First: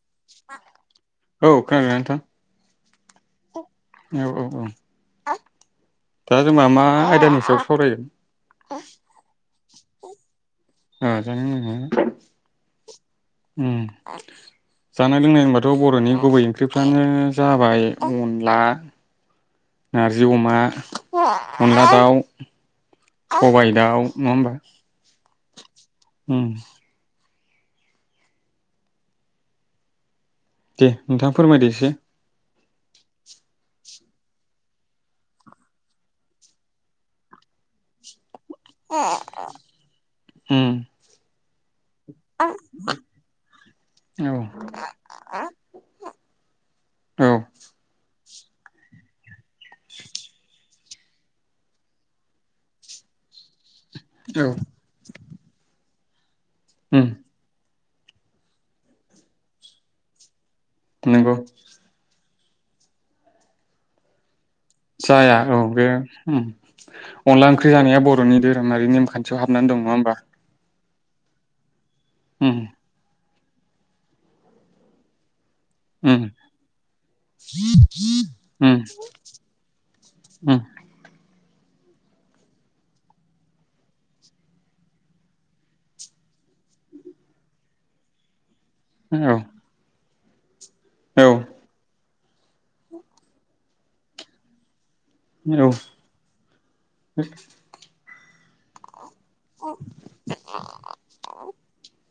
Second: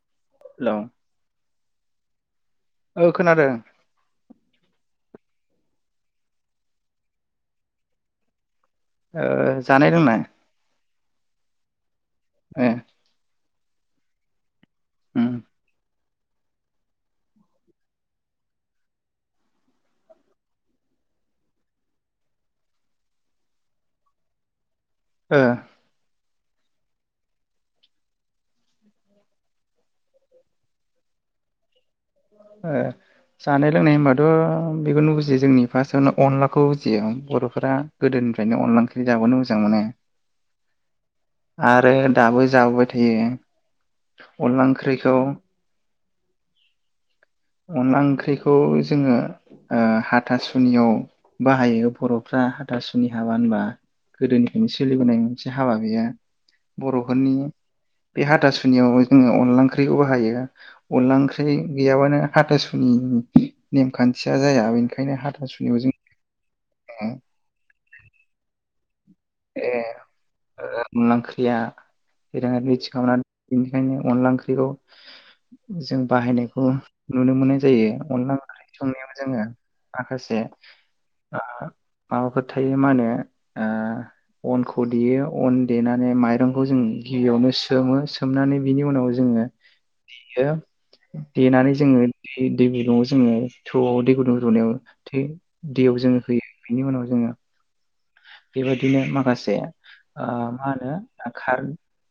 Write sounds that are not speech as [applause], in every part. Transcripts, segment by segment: [unintelligible] Hello औ खोनादोना नोंथां? औ खोनादों। औ औ औ [unintelligible] दा जोंहा मा आयदानि सायाव सावरायगोन। ओ। जानाय लोंनाय। आ जानाय लोंनाय [inaudible] ओ। उम। जानाय उम लोंनाय होनबाथ' बर'नि गुबै ओंख्रिफ्रानो जाबाय अनला, नारजि अमा, अनला दाउ, सबायाइ दाउ नङा होमबा? ओ। ओम। दे नोंथां फोरमायदो एसे ओ जानाय लोंनाय होनबाथ' बेखौनो बुजियो जोंनि फार्स्टआवनो अनलाखौ बुजियो बर'फोरा गोदोनि फायनो अनला ओंख्रि जाबोनो मोजां मोनो। आ उम आरो दाबो जाबोबाय थायो औ अनला ओंख्रिखौ। औ अनला ओंख्रिख खौ जोङो ओ हाथासुनियाव बाहायो बर'फ्रा हाथासुनि हाबा होनबा गोदोनिफ्रायनो सोलिबोनाय मोनसे हाबा बियो। उम बर'फोरनि बे हाथा सुनियाव जोङो अनला ओंख्रिखौ बाहायो। अनला नंगौ ओंख्रि गैयाबानो हाथासुनि नेमखान्थि। जाया औ बे उम । जोङो अनला ओंख्रि जानाया बर'नि धोरोमारि । नेमखान थि हाबनानै ए दं नङा होमबा । अनला ओंख्रिया । बेराद मिथि खावना बेनिखायनो अनला ओंख्रिखौ जों उम बाहायनायखौ नुनो मोननाय जायो अनला उम ओंख्रि संनायाव जोङो माखासे [unintelligible] माबाफोर थायो मा होनो ओ अनखौ देयो अन देनानै माइरंखौ जों गिबियावनो सोमो सोमनानै बिनि उनाव उम औ जोङो देयी औ देनानै जोङो दै दैगुदुंआव जोङो थौ'आव दै गुदुं रुनायाव थै औ दैयाव जोङो होयो बेनि उनाव जोङो बेबायदिनो मा खासे ओ मा होनो खार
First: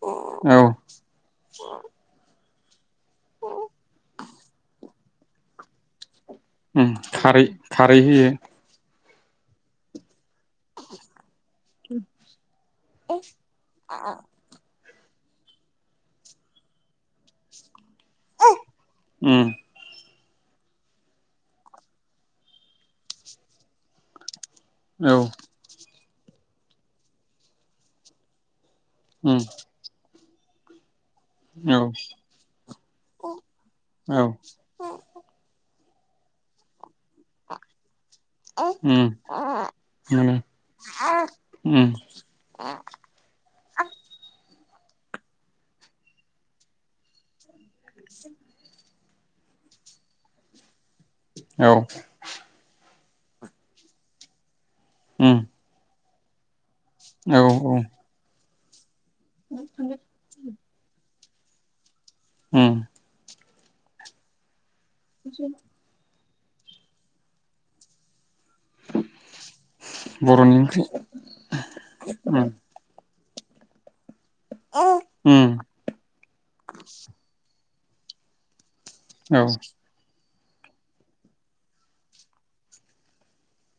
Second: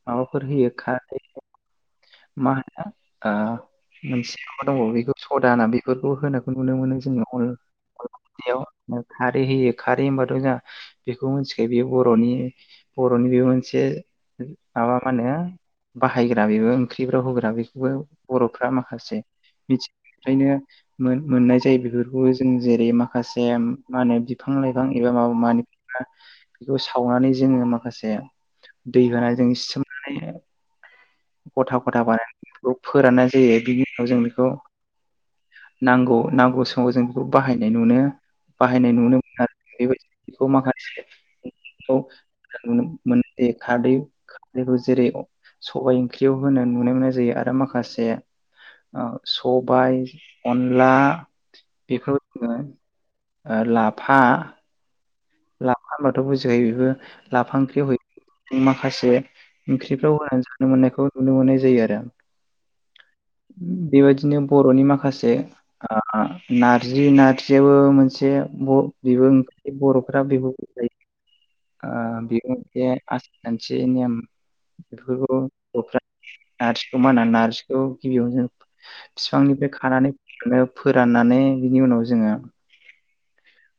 माबाफोर होयो औ खारैफोर मा होनो? आ मोनसे माबा दं बेखौ सदा ना बेफोरखौ होनो उम खारै -खारै होयो । याव खारै होयो खारै होनबा थ जाहा बेखौ मिथिखायो बे बर'नि- बर'नि बे मोनसे माबा मा होनो बाहायग्रा बेबो फख्रिफ्राव होग्रा बेखौबो बर'फ्रा माखासे उम मिथि बेखायनो मोनमोननाय जायो बेफोरखौबो जों जेरै माखासे मा होनो बि फां लाइफां एबा औ माबा मानिख [unintelligible] बेखौ सावनानै जोङो माखासे दै होना उम जों इ सोमनानै औ गथा- गथा बानायनानै बेखौ फोराननाय जायो बिनि उनाव जों बेखौ नांगौ- नांगौ समाव जों बेखौ बाहाय नुनो उम मोनो बाहायनाय उम औ उम नुनो मोन बे माखासे [unintelligible] जेरै सबाय ओंख्रि आव होनो नुनो मोननाय जायो आरो माखासे माखासे ओ सबाय अनला बेखौ लाफा लाफा थ बुजिखायो बेबो औ लाफा ओंख्रि मा। माखासे ओंख्रिफ्राव होनानै जानो मोननायखौ नुनो मोननाय जायो आरो आं। उम बेबादिनो बर'नि माखासे आ नारजि नारजियाबो मोनसे ब' बिबो बर'नि ओंख्रि उम [unintelligible] मोनसे नेम [unintelligible] उम नार्जि खौ मा होनो नार्जि औ गिबियावनो औ बिफांनिफ्राय खानानै [unintelligible] फोराननानै बिनि उनाव जोङो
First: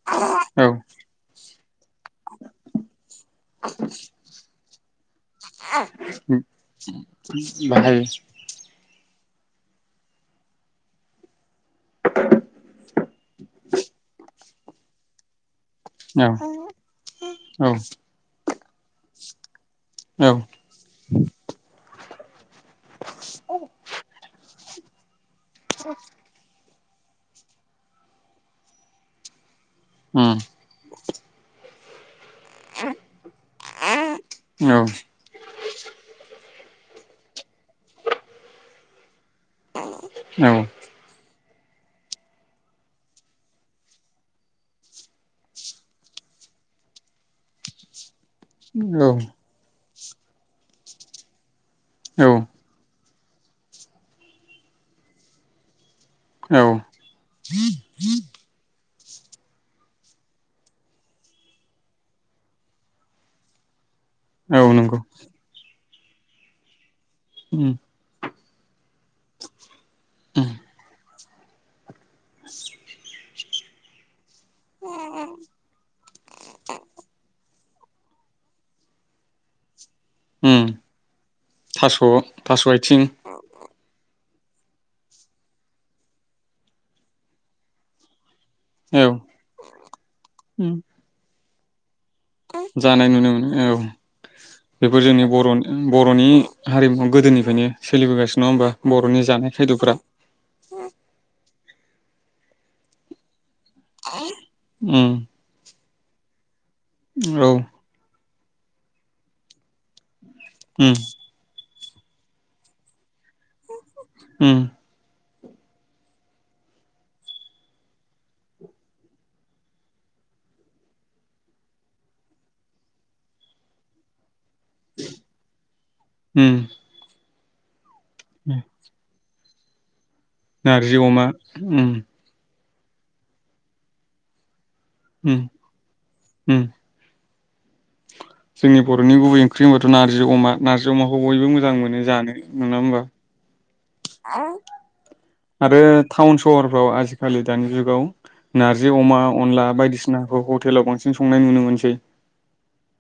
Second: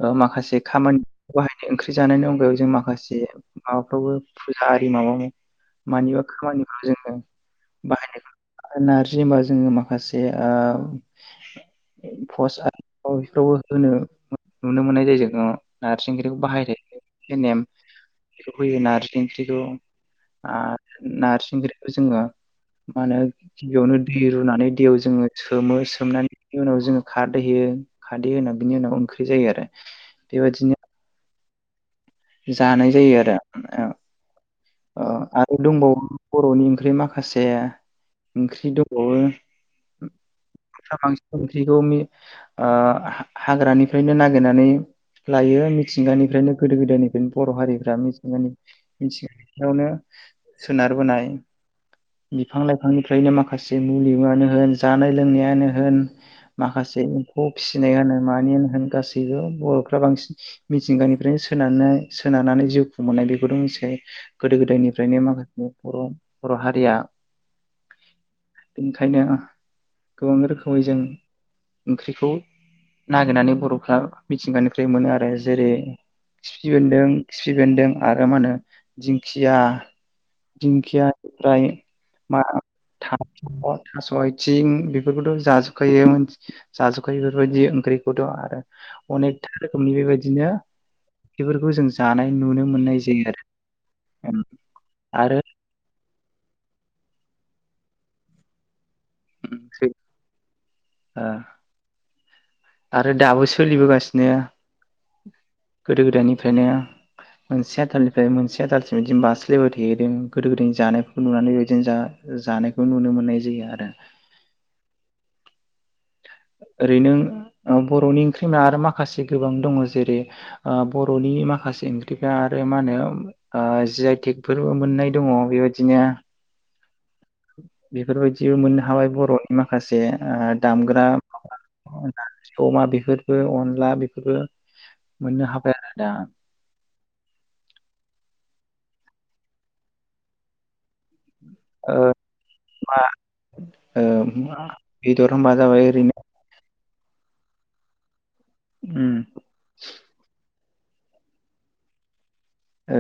उह माखासे औ खामानि बाहाय [unintelligible] जानायनि अनगायाव जों माखासे माबाफ्रावबो फुजा आरि माबायाव मानिबा खामानिखौ जोङो बाहायो बाहायनाय [unintelligible] जेन'बा जोङो माखासे भस आरि बेफोरावबो होनो नुनो मोननाय जायो नार्जि औ ओंख्रिखौ बाहायो बे नेम औ होयो नार्जि ओंख्रिखौ आरो नार्जि ओंख्रिखौ जोङो माहोनो गिबियावनो दै रुनानै दैयाव जोङो सोमो सोमनानै उनाव जोङो खारदै होयो खारदै होना बिनि उनाव बे जायो आरो। उम औ बेबादिनो जानाय जायो आरो उह आरो दंबावो बर'नि ओंख्रि माखासे माखासे ओंख्रि दंबावो औ बांसिन ओंख्रिखौ मि उह हा हाग्रानिफ्रायनो नागिरनानै लायो मिथिंगानिफ्रायनो गोदो गोदायनि बर' हारिफ्रा [unintelligible] सोनारबोनाय औ बिफां लाइफांनि फ्रायनो माखासे मुलिुआनो होन जानाय लोंनायानो होन औ औ माखासे एमफौ फिसिनायानो मानियानो होन गासै बियाव बर'फ्रा बांसिन मिथिंगानिफ्रायनो सोनारनो सोनारनानै जिउ खुंबोनाय बेखौथ' मोनथिखायो गोदो औ नंगौ गोदायनिफ्रायनो माखासे बर' बर' हारिआ उम ओंखायनो गोबां उम रोखोमै जों ओंख्रिखौ नागिरनानै बर' फ्रा मिथिंगानिफ्राय मोनो आरो जेरै खिफि बेन्दों खिफि बेन्दों आरो मा होनो दिंखिया उम दिंखिया निफ्राय थास' मा थास' आथिं थास' थास'आइ थिं बेफोरखौथ' जाजोबखायो जाजोबखायो बेफोरबायदि ओंख्रिखौथ' आरो औ अनेकथा रोखोमनि बेबायदिनो उम बेफोरखौ जों जानाय नुनो मोननाय जानाय जायो नुनो आरो मोनो औ ओम, बेफोर जोंनि आरो बर'नि ब बर'नि हारिमुवखौ गोदोनिफ्रायनो सोलिबोगासिनो नङा होमबा बर'नि ओम, जानाय सै- खायद'फ्रा उम ओ, आरो दाबोसो सोलिबोगासिनो उम गोदो गोदायनिफ्रायनो औ मोनसेया आथालनि ओमफ्राय मोनसेया दालसिम बिदिनो बास्लायबो थादों गोदो गोदायनि उम जानायखौ नुनानै बिदिनो जा-जानायखौ नुनो मोननाय जायो आरो उम ओरैनो। औ बर'नि ओंख्रि होनबा आरो माखासे गोबां दङ जेरै बर'नि माखासे ओंख्रिफ्रा आरो मा होनो जि आइ टेक फोरबो मोननाय दङ बेबायदिनो। उम [inaudible] बेफोरबायदिबो उम मोननो हाबाय बर'। माखासे नारजि अमा ओम। नारजि अमा बेफोरबो अनला बेफोरबो। उम मोननो हाबाया दा उम जोंनि बर'नि गुबै ओंख्रि होनबाथ' नारजि अमा नारज अमाखौ बयबो मोजां मोनो जानो नङा होमबा? ओ बेदर होनबा आरो जाबाय ओरैनो टाउन सहरफ्राव आजि खालि दानि जुगाव नारजि उम अमा अनला बायदिसिनाखौ भट हटेलाव बांसिन संनाय नुनो मोनसै। ओ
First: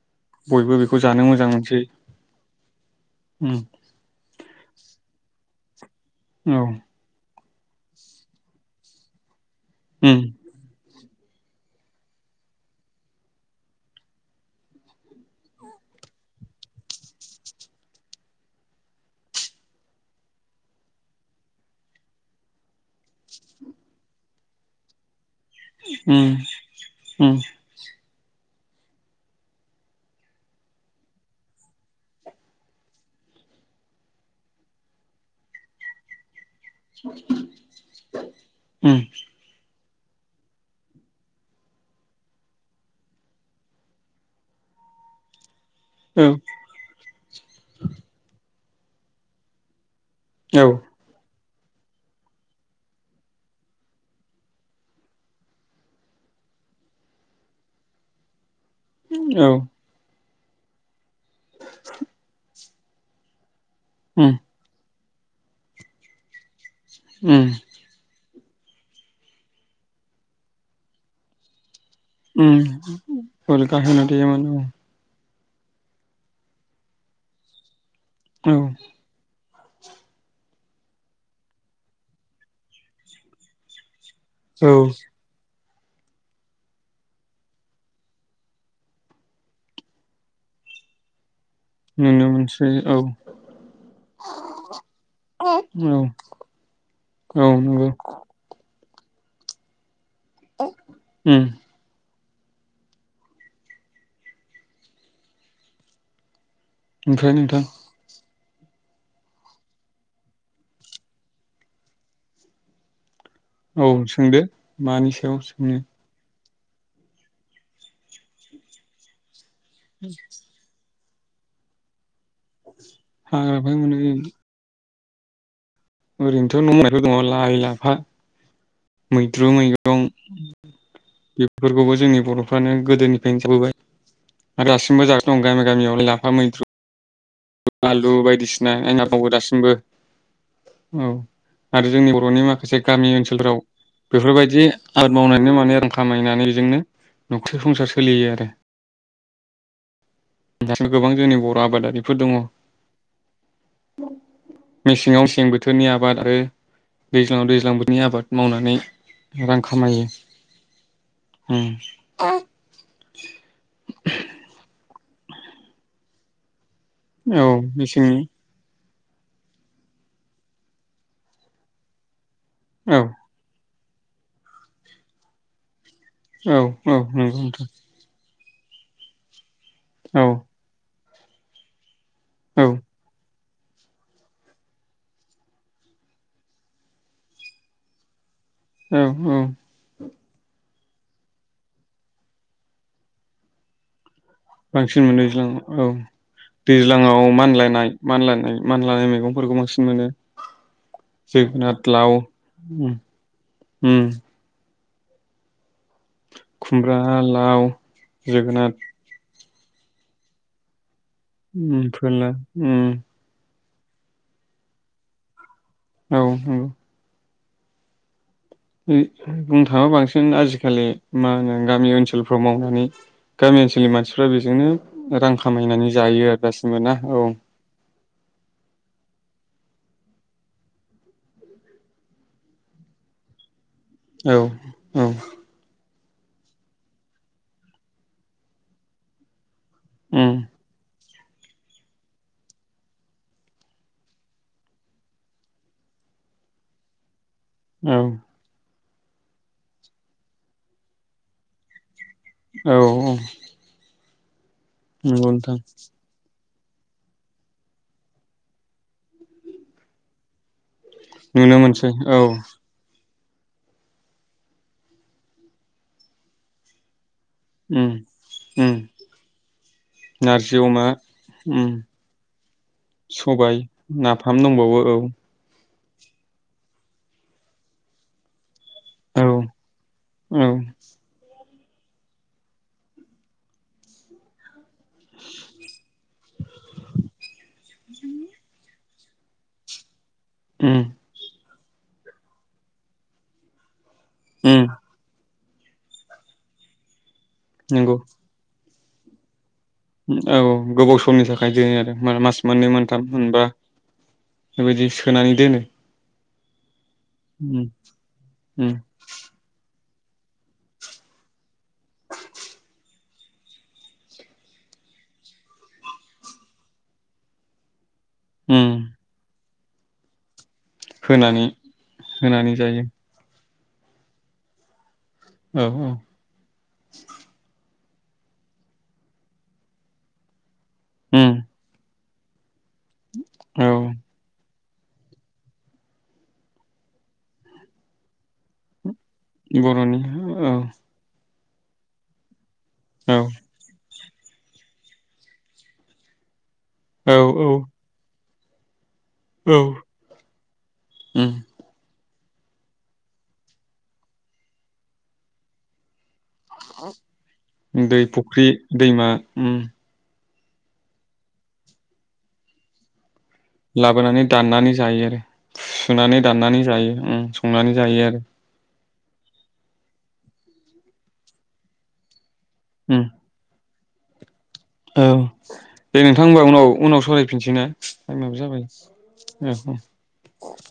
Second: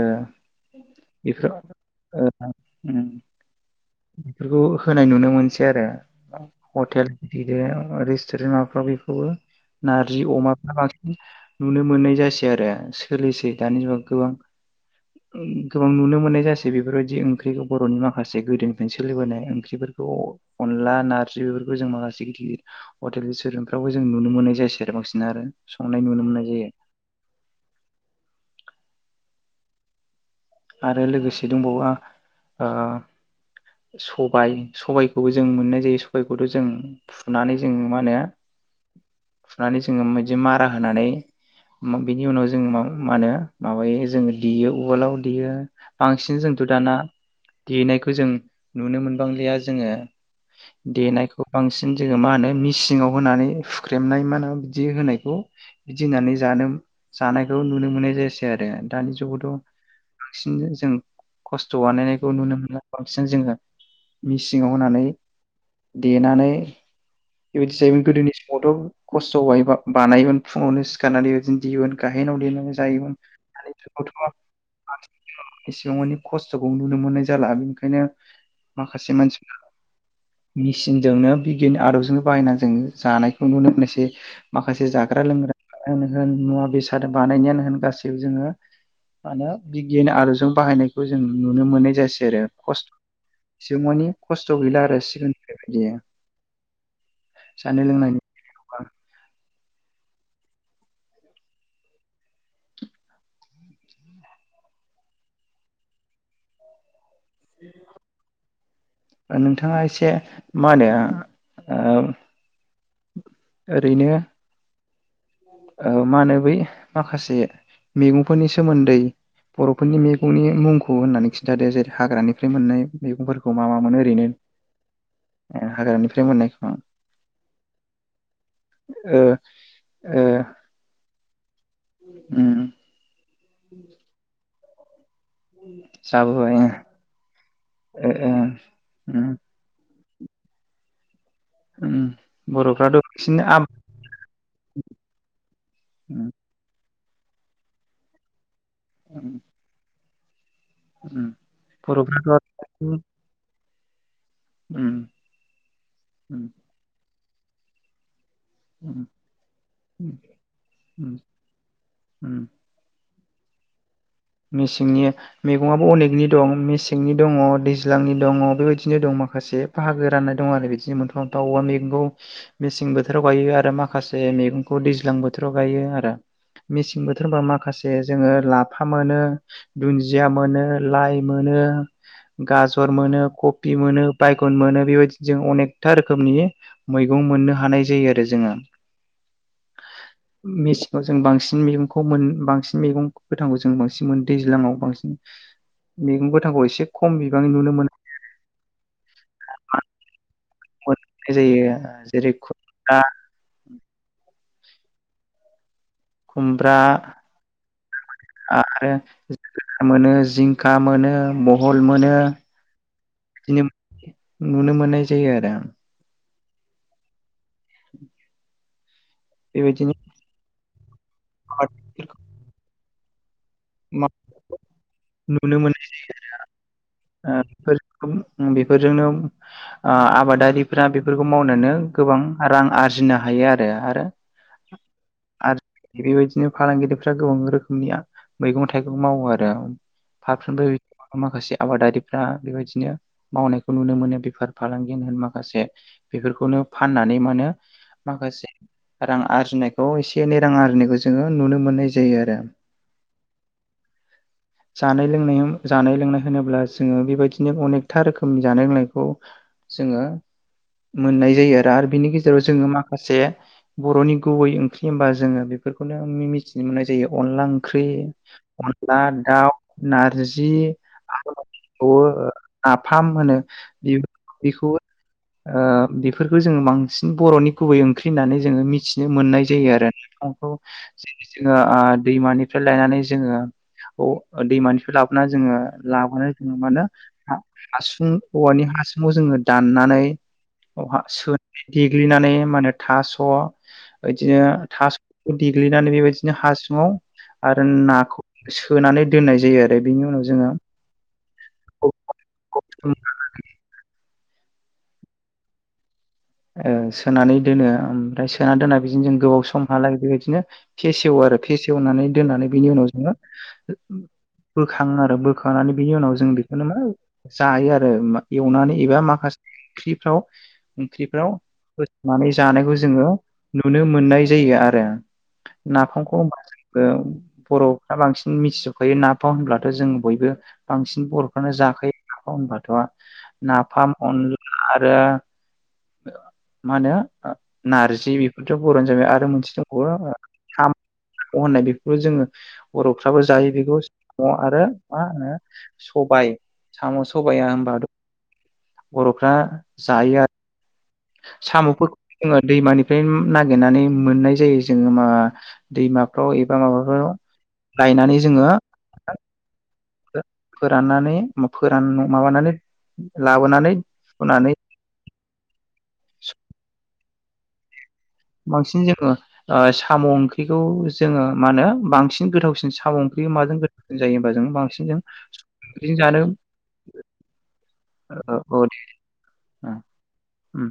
बयबो बेखौ जानो बेफोर मोजां मोनसै। इफोरखौ होनाय नुनो मोनसै आरो। औ अथेल गदेर रेस्टुरेन्ट माबाफ्राव बेखौबो। उम नारजि अमाफ्रा बांसि नुनो मोननाय जासै आरो सोलिसै दानि जुगाव गोबां गोबां नुनो मोननाय जासै बेफोरबायदि ओंख्रिखौ बर'नि माखासे गोदो। ओनो सोलिबोनाय ओंख्रिफोरखौ अनला नारजि बेफोरखौ जों माखासे गिदिर गिदिर हटेल रेस्टुरेन्टफ्रावबो जों नुनो मोननाय जायासै आरो बांसिन आरो। संनाय नुनो ओम मोननाय जायो औ। आरो लोगोसे दंबावा ओ। सबाय सबायखौबो जों मोननाय जायो सबाय। जों फुनानै जों मा उम होनो? जोङो बिदि मारा होनानै बिनि उनाव जोंङो मा होनो माबायो जोङो देयो उवालाव देयो। बांसिन जोंथ' दाना देनायखौ जों। नुनो मोनबांलिया जोङो। औ दे ना। बांसिन जोङो मा होनो? मिसिंवाव होनानै हुख्रेमनाय मा होनो बिदि होनायखौ बिदि होननानै जानो जानायखौ नुनो मोननाय जायासै। आरो दानि औ जुगावथ'। बिसिनोनो जों खस्थ' बनायखौ नुनो मोनो। बांसिन जोंङो उम मिसिंवाव होनानै देनानै उम बिदिसो जायोमोन गोदोनि बथ' खस्थ'यैहाय बानायोमोन फुङावनो सिखारनानै बिदिनो दियोमोन उम गाहेनाव जुगावथ' देयोमोन एसेबां मानानि खस्थ'खौ नुनो मोननाय जाला ओखायनो औ माखासे मानसिफ्रा मेसिनजोंनो बिगियाननि आदबजों बायना जोङो जानायखौ नुनो मोनोसै औ माखासे जाग्रा लोंग्रा आनो होन मुवा बेसाद बानायनायानो होन गासैबो जोंङो मा नो बिगियान आदबजों बाहायनायखौ जों नुनो मोननाय नुनो जायासै आरो मोनसै खस्थ' औ इसेमानि खस्थ' गैला आरो औ सिगांनिफ्रायबायदि जानाय नंगौ लोंनायनि बेलायाव बा उम ओमफ्राय नोंथां नोंथाङा एसे मा होनो ओ औ सोंदो मानिस औ मा होनो बै माखासे मैगंफोरनि सोमोन्दै बर'फोरनि मैगंनि मुंखौ खौ होननानै खिन्थादो जेरै हाग्रानि फ्राय मोननाय मैगंफोरखौ मा मा मोनो ओरैनो ओ हाग्रानिफ्राय ओरैनोथ' मोननायखौ न'नायथ दङ लाइ लाफा ओ मैद्रु मैगं ओ बेफोरखौबो जोंनि उम बर'फ्रानो गोदोनि जों जाबोबाय आरो दासिबो जागो दं गामि गामियाव लाफा जाबोबाय मैद्रु ओ आलु ओ बायदिसिना आयनाफावबावो उम दासिमबो औ आरो उम जोंनि बर'नि माखासे बर'फ्राथ' गामि बांसिन ओनसोलफोराव आबाद बेफोरबायदि आबाद मावनानैनो मानि रां उम खामायनानै बेजोंनो न'थि संसार सोलियो आरो उम दासिम गोबां उम जोंनि बर' आबादारिफोर दङ बर'फ्राथ' उम उम मेसेङाव मसें बोथोरनि आबाद आरो उम दैज्लङाव दैज्लां बोथोरनि आबाद मावनानै उम रां खामायो उम उम [inaudible] उम मेसेंनि मैगङा बो अनेकनि दं मेसें सेंनि दङ औ दैज्लांनि मेसेंनि दङ बेबायदि बिदिनो दं माखासे बाहागो राननाय दं आरो बिदिनो मोनफा मोनफा [unintelligible] मेसें औ बोथोराव गायो आरो माखा माखासे मैगंखौ दैज्लां बोथोराव गायो आ आ औ औ मेसें बोथोर नंगौ होमबा नोंथां माखासे जोङो लाब मोनो औ दुन्जिया मोनो लाइ मोनो औ गाजर मोनो क- बि मोनो बायगन मोनो बेबायदि जों अनेकथा रोखोमनि मैगं मोननो हानाय जायो आरो जोङो औ औ मेस- खौ जों बांसिन मैगंखौ मोन बांसिन मैगं गोथांखौ जों बांसिन मोन बांसिन मोनो दैज्लांङाव औ गोथांखौ एसे खम दैज्लांङाव बिबांनि नुनो मोन मानलायनाय मानलायनाय मानलायनाय मैगंफोरखौ बांसिन मोनो मोननाय जायो जोगोनाथ लाव जेरै उम खुमब्रा उम खुमब्रा लाव जोगोनाद आरो [unintelligible] मोनो जिंखा मोनो बहल उम मोनो फोरला उम बिदिनो नुनो मोननाय जायो आरो आं औ नंगौ [unintelligible] उम बुंनो बेबायदिनो थाङोबा बांसिन आजिखालि मा होनो गामि ओनसोलफ्राव मावनानै गामि ओनसोलनि मानसिफ्रा बेजोंनो रां नुनो मोनो खामायनानै जायो आरो दासिमबो ना औ [unintelligible] बेफोरजोंनो ओ आबादारिफ्रा बेफोरखौ मावनोनो गोबां रां आरजिनो हायो आरो औ औ। आरो बेबायदिनो फालांगिरिफ्रा गोबां रोखोमनिया मैगं थाइगं मावो आरो उम [unintelligible] माखासे आबादारिफ्रा बेबायदिनो मावनायखौ नुनो मोनो बेफार फालांगि होन माखासे बेफोरखौनो फाननानै मोनो। औ माखासे रां आरजिनायखौ एसे एनै रां आरजिनायखौ जोङो नुनो मोननाय जा औ औ जानाय नंगौ लोंनायोम नोंथां जानाय लोंनाय होनोब्ला जोङो बेबायदिनो अनेकथा रोखोमनि जानाय लोंनायखौ जोङो मोननाय जायो नुनो आरो आरो मोनसै बिनि औ गेजेराव जोङो माखासे बर'नि गुबै ओंख्रि होमबा जोङो बेफोरखौनो मि मिथिनो मोननाय जायो अनला ओंख्रि उम उम अनला दाउ नारजि आरो मोनसे उम दंबावयो नाफाम होनो सबाय बेयो नाफाम बेखौ दंबावो औ ओ बेफोरखौ जोङो बांसिन बर'नि गुबै ओंख्रि होननानै जोङो मिथि थिनो औ मोननाय जायो आरो औ नाफखौ जेरै जोङो ओ दैमानिफ्राय लायनानै जोङो अ दैमानिफ्राय लाबोनानै जोङो लाबानो जों मा होनो हासुं औवानि हासुंआव जोङो दाननानै उम अहा सो देग्लिनानै मा होनो थास' बिदिनो उम थास देग्लिनानै बेबायदिनो हासुङाव आरो नंगौ ना सोनानै दोननाय जायो आरो बेनि उनाव जोङो औ गोबाव समनि थाखाय जोंङो मास मोननै मोनथाम मोनबा बेबायदि सोनानै दोनो ओ सोनानै उम दोनो ओमफ्राय सोना उम दोना बिदिनो जों गोबाव सम हालागै बेबायदिनो फेसेवो आरो फेसेवनानै दोननानै बेनि उनाव जोङो बोखाङो आरो बोखांनानै बिनि उनाव जों बेखौनो मा जायो आरो आरो उम एवनानै एबा माखासे ओंख्रिफ्राव फिख्रिफ्राव होनानै फोसनानै होनानै जानायखौ जायो जोङो । नुनो मोननाय जायो आरो। औ औ नाफामखौ बांसिनबो बर' फोरा बांसिन मिथिजोबखायो ना फाव होनब्लाथ' जों बयबो। बांसिन उम बर'फ्रानो जाखायो। [inaudible] [unintelligible] औ नाफाम अन आरो ओ मा होनो ओ नारजि बेफोरथ' बर'नो जाग्रा आ रो मोनसे दंबावो बर'नि ओ औ सा म' होननाय बेफोरखौ जोङो औ बर'फ्राबो जायो बेखौ सा म' आरो मा होनो सबाइ साम' औ सबाइाया औ होमबाथ' बर'फ्रा औ जायो आरो। उम साम'फोरखौ जोङो दैमानिफ्राय नागिरनानै मोननाय जायो जोङो मा दैमा फ्राव एबा माबाखौ दै लायनानै फुख्रि जोङो दैमा उम फोराननानै फोरान माबानानै लाबोनानै लाबोनानै हुनानै दाननानै जायो आरो। सुनानै दाननानै जायो उम। संनानै जायो आ बांसिन जो ङो ओ साम' ओंख्रिखौ जोङो मा होनो बांसिन गोथाव सिन साम' उम ओंख्रि माजों गो होनजायोम औ दे नोंथां ओमबा उनाव उनाव सावरायफिनसै ना टाइमाबो औ जाबाय। दे औ। उम